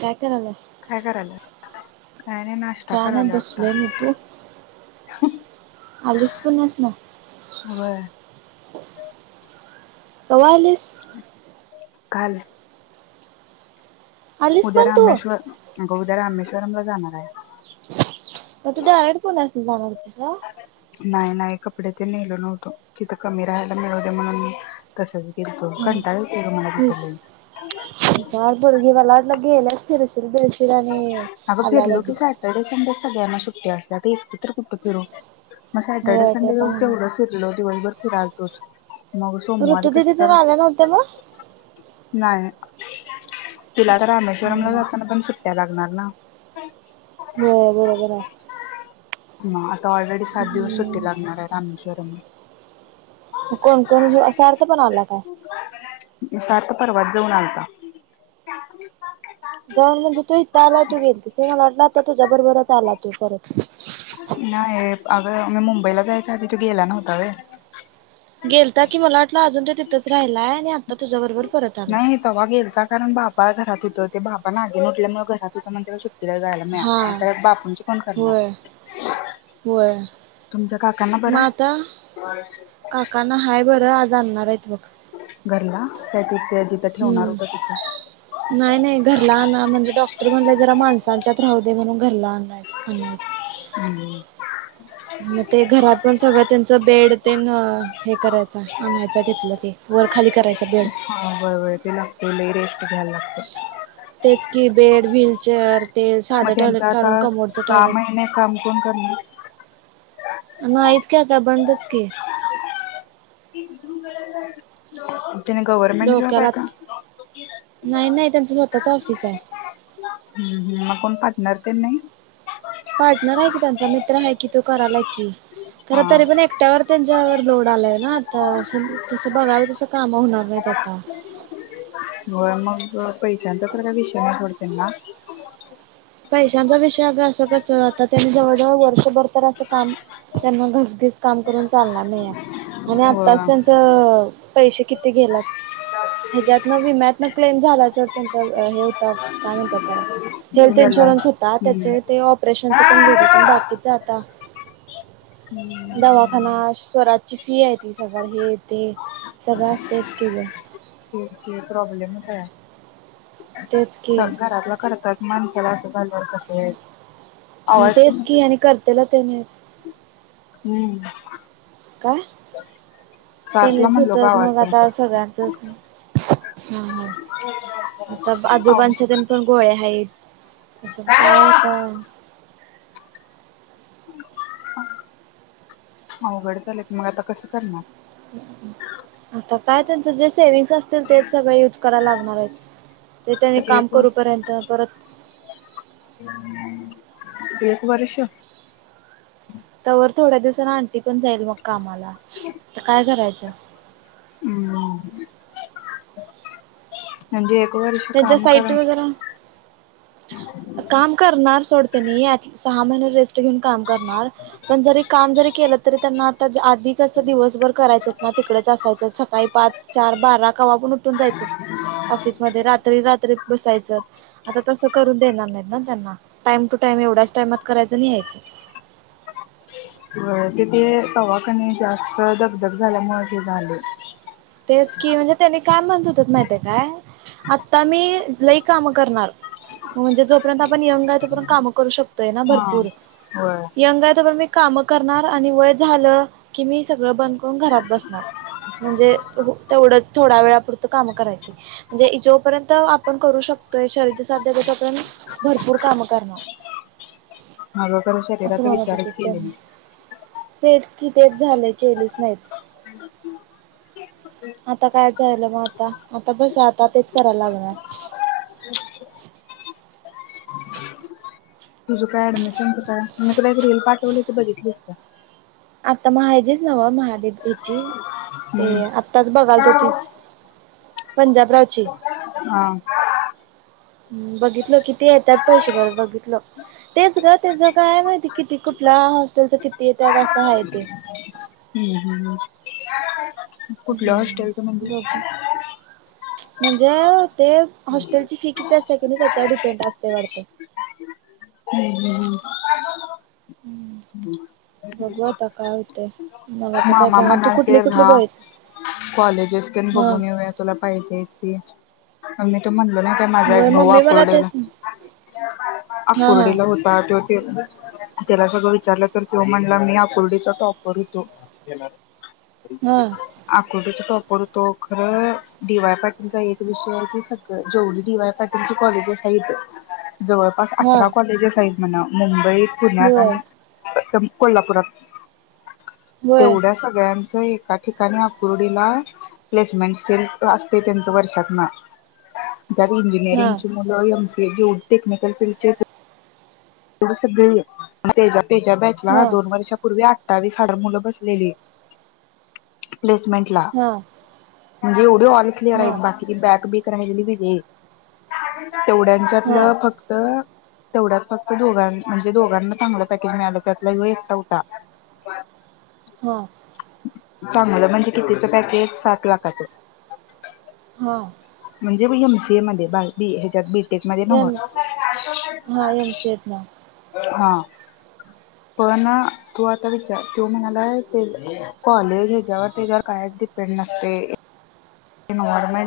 काय करायलास काय करायला काय नाही नाश्ता नाही करायला आता बसलोय मी तू आलीस पण आहेस ना होय कवा येतेस? हम् काल आलीस उद्या पण तू रामेश्वर ग उद्या रामेश्वरम ला जाणार आहे मग तू डायरेक्ट [inaudible] नाही नाही कपडे ते नेलो नव्हतो तिथं कमी राहायला मिळवते म्हणून तसच गेलतो हा कंटाळ येतोय ग मला तिथं लई सारपर जेवा लाड लागेल [unintelligible] फ सर ब [unintelligible] र आणि अगं अलाला फिरलो की दि [unintelligible] सॅटर्डे संडे सगळ्यांना सुट्ट्या असतात एकट तर कुठं फिरू. मग सॅटरडे होय ते संडे ये पण केवढं फिरलं दिवसभर राजगोर ऋतु दीदी तेन आलनव्हतं का? नाही तुला तर रामेश्वरमला जाताना पण लागणार ना. होय बरोबर आहे. म आता ऑलरेडी सात दिवस सुट्टी हम्म लागणार आहे. रामेश्वरम कोण कोण असा सार्थ पण आला काय सार्थ परवाच जाऊन आलता. जाऊन म्हणजे तु ला तू गेलतीस‌ होय मला वाटला तर तो तुझ्याबरच आला तो परत [unintelligible] [inaudible] ह नाही अग मी मुंबईला जायच्या आधी तो गेला नव्हता वय गेलता की मला वाटलं अजून तिथंच राहिलाय आणि आता तुझ्याबरोबर नाही तेव्हा गेलता कारण बापु घरात होतं ते बाबा नागिन उटल्यामुळे घरात होतीत म्हणून जायला हा मिळाल तर बापूंची कोण होय करणार होय तुमच्या काकांना मग आता बराय काकांना आज आणणार आहेत बघ ह [inaudible] हम् तिथं. नाही नाही घरला आण म्हणजे डॉक्टर म्हणले जरा माणसांच्यात राहूदेत. ते म्हणून घरला आणय आणायच. हम् [inaudible] मग ते घरात पण सगळं तेंचं बेड तेन हे करायच आनायचा हाय तिथलं ते वर खाली करायचा बेड हा व्हय व्हय ते लागतंय लय रेस्ट घ्यायला लागतंय. तेच कि बेड व्हीलचेअर ते मग साधं त्यांच टॉयलेट आता काढून कमोडचं सहा टॉयलेट महिने काम कोण करणार नाहीच कि आता बंदच की एक [inaudible] डोक्याला नाही नाही त्यांचं स्वतःच ऑफिस आहे. हम्म हम्म [inaudible] पार्टनर आहे कि त्यांचा मित्र आहे कि तो करालाय की खर हा तरी पण एकट्यावर तेंच्यावर लोड आलाय ना आता तसं बघावे तस काम होणार नाहीत आता व्हय मग पैशांचा तर काय विषय नाही सोडते तेना पैशांचा विषय अग असं कस आता त्यांनी जवळ जवळ वर्षभर तर अस काम त्यांना घरचच काम करून चालणार नाही आता आणि होय आत्ताच त्यांचं पैसे किती गेलात ह्याच्यातन विम्यातन क्लेम झाला च त्यांच हे होता काय म्हणत त्याला हेल्थ याला इन्शुरन्स होता हम्म. त्याचे ते ऑपरेशनच गेले पण बाकीच आता दवाखाना हम्म. स्वराजची फी आहे तीस हजार हे ते सगळं असतेच किग ते प्रॉब्लेमच हाय तेच की स घरातलं करतात. [inaudible] [inaudible] आवाज तेच कमी की कर. आणि करतेल तेनीच हम्म काय? सार्थला त्यानीच म्हणलो होत ग आवाज मग कमी कर. आता सगळ्यांच हम् हम त्यात अव आजोबांच्या तेन पण गोळे हाईत. स काय तर अघड झालंय की मग आता कसं करणार आता काय त्यांचं जे सेविंग्स असतील तेच सगळे युज कराला लागणार आहेत. ते त्यांनी तर काम एक करूपर्यंत परत एक वर्ष तवर थोड्या दिवस आण पण जाईल मग कामाला तर काय करायचं [inaudible] वर्ष त्यांच्या काम करा. साईट वगैर काम करणार सोड तेनी सहा महिने रे काम करणार पण जरी काम जरी केलं तरी त्यांना आ आधी कस दिवसभर करायचं ना तिकडेच असायचं सकाळी पाच चार बारा कवापन उठून जायचं ऑफिस रात्री रात्री बसायच आता तस करून देणार नाहीत ना त्यांना टाइम टू टाइम एवढ्याच टाइमात करायच यायचं. तिथे तवाखाने जास्त धगधग झाल्यामुळेच हे झाले. तेच की म्हणजे, त्यानी काय म्हणत होत माहित आहे काय. आता मी लई काम करणार. म्हणजे जोपर्यंत आपण यंग आहे. तोपर्यंत काम करू शको तैना हा भरपूर होय यंग आहे तोपर्यंत मी काम करणार आणि वय झालं की मी स सगळं बंद करून घरात बसणार. म्हणजे तेवढंच थोड्या वेळापुरतं काम करायची, जे जोपर्यंत. त आपण करू शकतो. त शरीती साध्या त्याच्या आपण भरपूर काम करणार. माझा तर असं शरीराचा म्हणत होते, विचारच तर केले त्यांनी नाही. तेच कि तेच झाले केलेच नाहीत. आता काय झायलं मग आता आता बस आता तेच करायलागनार. [unintelligible] तुझं काय ऍडमिशनच काय, मी तुला एक रिल पाठवली त बघितलीस का. आता माझेच नवमा हेचि ते हम्म आत्ताच बघाल तो तिच हा ह् बघितलं कि, ते येतात पैशे बर बघितलं तेच ग! त्याच काय माहिती किती कुठल्या हॉस्टेलच कि [inaudible] हम हम. [unintelligible] कुठलं हॉस्टेलच हम्म, म्हणजे. जे ते हॉस्टेल ची फी किती असते, की नाही त्याच्यावर डिपेंड असतय वाटतं. [inaudible] बघू आता काय होतंय. मला तर काय मामा कळना तू म्हणाल ते कुठली कुठली राहा कॉलेजेस तेन हा बघून येऊया तुला पाहिजे तेच [unintelligible] म्हणलो नाही काय माझा होय एक भाऊ मम्मी मला आकुर्डीला तेच अ हा हा कुर्डीला होता त्यो त्याला सगळं विचारलं तर तो म्हणला मी आकुर्डीचा टॉपर होतो. हा [unintelligible] तो खर डी वाय पाटीलचा एक विषय आहे की सगळं जेवढी डीवाय पाटीलचे कॉलेजेस आहे इथ जवळ हा अठरा कॉलेजेस आहेत म्हणा मुंबई पुण्यात होय आणि कोल्हापुरात. होय तेवढ्या सगळ्यां एका ठिकाणी आकुर्डीला प्लेसमेंट सेल असते त्यांच वर्षातन त्यात हा इंजिनिअरिंगची मुलं एमसीए ते घेऊन टेक्निकल फील्ड मध्ये च [inaudible] त्याच्या बॅचला ह हा दोन वर्षापूर्वी आठ अठ्ठावीस हजार मुलं बसलेली. प्लेसमेंट ला हा म्हणजे एवढे ऑल क्लिअर हा आहेत बाकी बॅक ब राहिलेली वेगळी. हा तेवढ्यांच्यातलं फक्त तेवढा फक्त दोघां म्हणजे दोघांना चांगलं पॅकेज मिळालं त्यातला हे एकटा होता. हा. चांगलं म्हणजे कितीच पॅकेज सात लाखाचं. हा. म्हणजे एमसीए मध्ये बा ह्याच्यात बीट एक म न एम हा एम सी आहेत ना. हा. पण तू आता विचार तू म्हणालाय कॉलेज ह्याच्यावर त्याच्यावर कायच डिपेंड नसत. ॉर्मे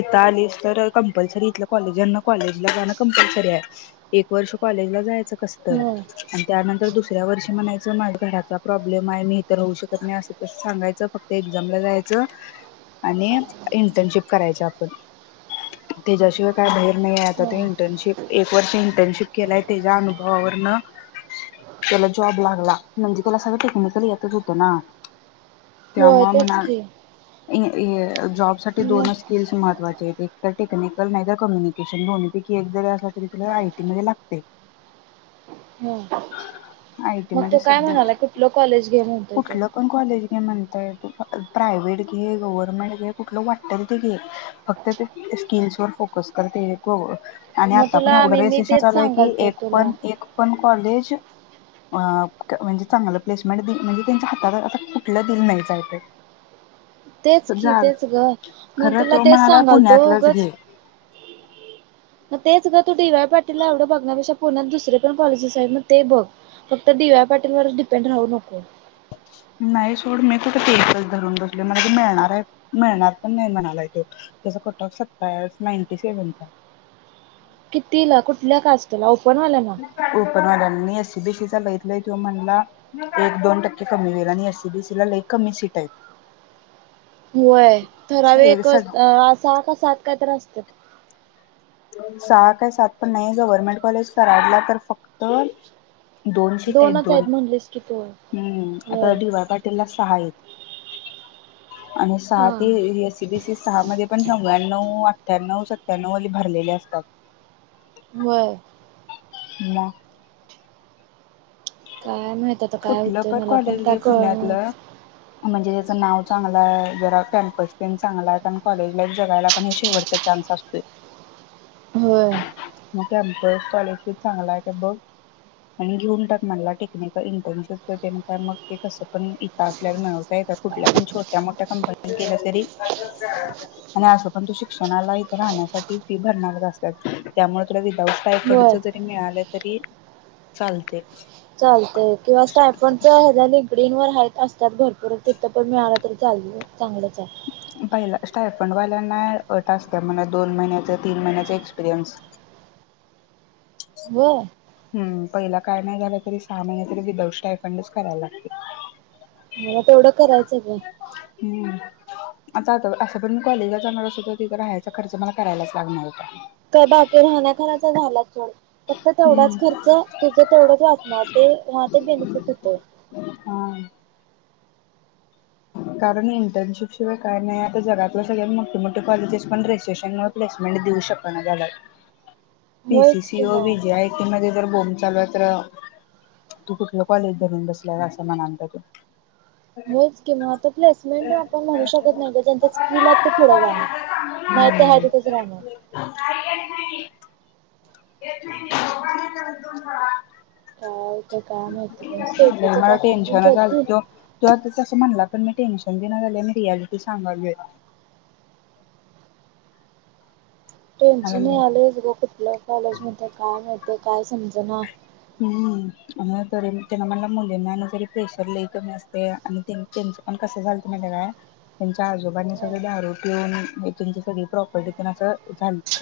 इता आलीस तर कंपल्सरी इथ कॉलेजना कॉलेजला जाणं कंपल्सरी आहे एक वर्ष कॉलेजला जायचं कसत हम्म आणि त्यानंतर दुसऱ्या वर्षी म्हणायचं माझ्या घराचा प्रॉब्लेम आहे मी इ तरर होऊ शकत नाही असं सांगायचं फक्त एक्झामला जायचं आणि इंटर्नशिप करायची आपण त्याच्याशिवाय काय बार. आणि आता त हम्म इंटर्नशिप एक वर्ष इंटर्नशिप केलाय त्याच्या अनुभवावरन त्याला जॉब लागला म्हणजे त्याला सगळं टेक्निकल येतच होतं ना. हो तेच की. इ जॉब सा मग दोनच स्किल्स महत्वाचे आहेत. एक तर टेक्निकल नाही तर कम्युनिकेशन दोन पैकी जरी अस तरी तुला आयटी मध्ये लागत. हम्म मग तो काय म्हणाला कुठल कॉलेज घे म्हणतोय तो ते म्हणताय तू प्रायव्हेट घे, गव्हर्नमेंट घे कुठलं वाटतल ते घे फक्त ते स्किल्स वर फोकस करते आणि मग आता पण तुला एवढं मी र मी सेशन तेच चालूय की सांगालतो एक तुला पण एक पण कॉलेज म्हणजे चांगलं प्लेसमेंट म्हणजे त्यांच्या हातात कुठलं दिलं नाहीच तेच कि तेच ग मग खरं तुला तो तेच म्हणाला सांगाल तो पुण्यातलंच उगच घे मग तेच ग तू डी वाय पाटीलला एवढं बघण्यापेक्षा पुण्यात दुसरे पण कॉलेजीस आहे मग ते बघ फक्त डी वाय पाटीलवरच डिपेंड राहू नको. नाही सोड मी तु तेस धरून बसले म्ह मिळणार आहे मिळणार पण नाही म्हणाला तो त्या कट ऑफ सत्ताय नाईनटी सेव्हनचा कितीला कुठल्या कास्टला ओप ओपन वाल्याना. ण ए सी बी सी चा लईत ल कि म्हणला एक दोन टक्के कमी होईल आणि एस सी बी सी ला लई कमी सीट आहेत. होय ठरावे एक असा का सात काय [inaudible] सहा काय सात पण नाही ग गव्हर्नमेंट कॉलेज कराडला तर फक्त दोन सीट आहेत दोनच दोन म्हणलीस की तू हम्म आता होय डी वाय पाटीलला सहा आहेत. आणि सहा हा ते ए सी बी सी सहा मध्ये पण नवव्याण्णव अठ्ठ्याण्णव त्यांनव भरलेले असतात. व्हय. ना. काय माहित आता काय कुठलं होतं मला पण कॉलेज काय घे कळण पुण्यातलं म्हणजे त्याचं नाव चांगलं आहे जरा कॅम्पस प चांगला आहे कारण कॉलेज लाईफ जगायला पण हे शेवटचा चान्स असतोय. होय. मगच स्कॉलरशिप चांगला आहे का बघ आणि घेऊन टक मला टेक्निकल इंटर्नशिपच ते का मग ते कस पण इथं असल्या मिळवता येतात कुठल्या पण छोट्या मोठ्या कंपनी केलं तरी आणि असं पण तो शिक्षणालाथ राहण्यासाठी फी भरणार असतात त्यामुळे तुला ववसायकडच होय जरी मिळालं तरी चालते. स्क्रीनवर त्यात भरपूरच तिथं पण मिळाल चालू चांगलं चा पहिला स्टायफंड व्हायला नाही टासत म्ह दोन महिन्याच, तीन महिन्याचा एक्सपिरियन्स व्हय. हम् पहिला काय नाही झालं तरी सहा महिने तरी विदाऊट स्टायफंडच करायला लागत. मला तेवढं करायचं गं. आ असं पण मी कॉलेजला जाणार असो तर तिथं राहायचा खर्च मला करायलाच लागणार होता. का बाकी राहण्याखाण्याचा झालाच. फक्त तेवढाच हम्म खर्च तुझं तेवढंच वाचणार ते ते बेनिफिट होत. हा कारण इंटर्नशिपशिवाय काय नाही आता जगातल्या सगळ्या मोठेमोठे कॉलेजेस पण रेजिस्ट्रेशनमुळे प्लेसमेंट देऊ शकना झाल्यात. पी स होयच सी ओ किंवा वी ज्याय क म इधर बॉमब चालू आहे तर तू कुठलं कॉलेज धरून बसला असं म्हण आणत त होयच किं त प्लेसमेंट आपण म्हणू शकत नाही जच्या स्किील आहेत ते पुढं जाणारं नाही ते ह हम्म तिथच राहण येत नाही तुम काय ते काय [inaudible] माहिती बाई स्टेफीचं मला काय फोन बिन टेन्शन केलती आल्ता आता तस म्हणलात पण मी टेनशन दि ना गले मी रियालिटी सांगा घ टेन्शन आले ग कुठल्या कॉलेजमध्ये काय मा काय समजना ह् त मुलींना जरी प्रेशर ल कमी असते आणि त्यांच पण कसं झालत म्हया त्यांच्या आजोबांनी हं, सगळ दारू पिऊन त्यांची सगळी प्रॉपर्टीत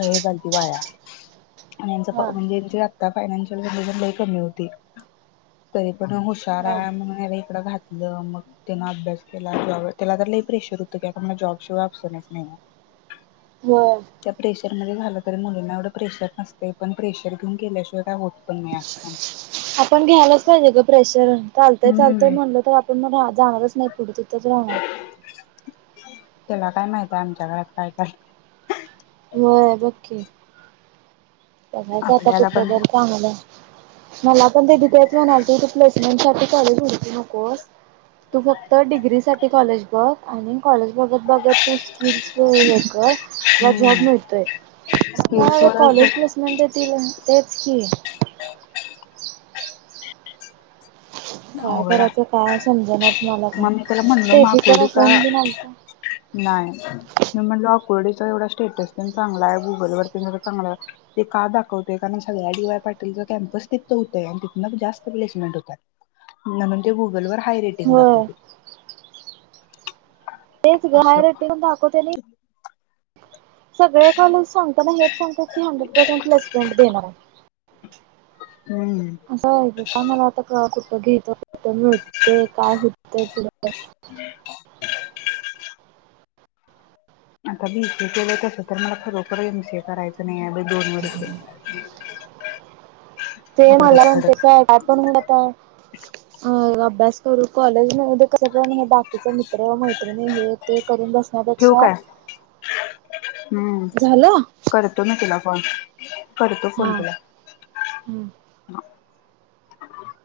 हेल वाया आणि हा म्हणजे आता फायनाशिल कमी होती तरी पण हुशार हा आहे म्हणून याला इकडं घातलं मग त्यान अभ्यास केला जॉब त्याला तर लई कमी होते प्रेशर होत क मला जॉब शिवाय ऑप्शनच नाही. हो लग्न झालं तरी मुलींना एवढं प्रेशर नसते पण प्रेशर घेऊन केल्याशिय काय होत पण नाही. ह आपण घ्यायलाच पाहिजे ग प्रेशर. चालतय चालतय हम्म. म्हणल तर आपण मग जाणारच नाही. पुढचथच राव [inaudible] त्याला काय माहित आहे आमच्या घरात काय काय व्हय बकी बघायचं आता आपल्याला पण कुठेतरी चांगल. मला पण दीदी तेच त्याच म्हणाल त ती प्लेसमेंट सा कॉलेज उडती नकोस तू फक्त डिग्रीसाठी ते कॉलेज बघ आणि कॉलेज बघत बघत तू स्किल्स हे कर तुला जॉब हम्म मिळतोय स्किल्स वरच कॉलेज मदती [inaudible] तेच की काय अवघड करायचं आहे काय समजनाच मला काय मग मी त्याला म्हणलो मग तेशिचा आकुर्डीचा फोन बिन आलता. आकुर्डी चा गुगल एवढा स्टेटस प चांगला आहे गुगल वर चांगलं आहे ते का दाखवतय कारण सगळ्या डी वाय पाटीलचा कॅम्पस तिथं होतंय आणि तिथून जास्त प्लेसमेंट होतात. म्हणून ते गुगल वर हा रेटिंग होय दाखवते. तेच असं घाहेर टेवून दाकवते नाही [inaudible] सगळे कॉलेज सांगताना हेच सांगत की हंड्रेड प्लेसमेंट देणार आहे हम्म. असं का मला आता घेतो नते काय होतं पुढे ते काय होते [inaudible] आता बीसीए केल तस तर मला खरोखर एम सी ए करायचं नाही आहे बाई ोनड [inaudible] ते मला म्हणते साहेब आपणही आता अ अभ्यास करू कॉलेज मध्ये कसं पण हे बाक तिच मित्र मैत्रिणी हे ते करून ठेवू बसण्यापेक्षा काय हम्म झालं करतो मी तुला [inaudible] करतो फोन हा तुला. हम्म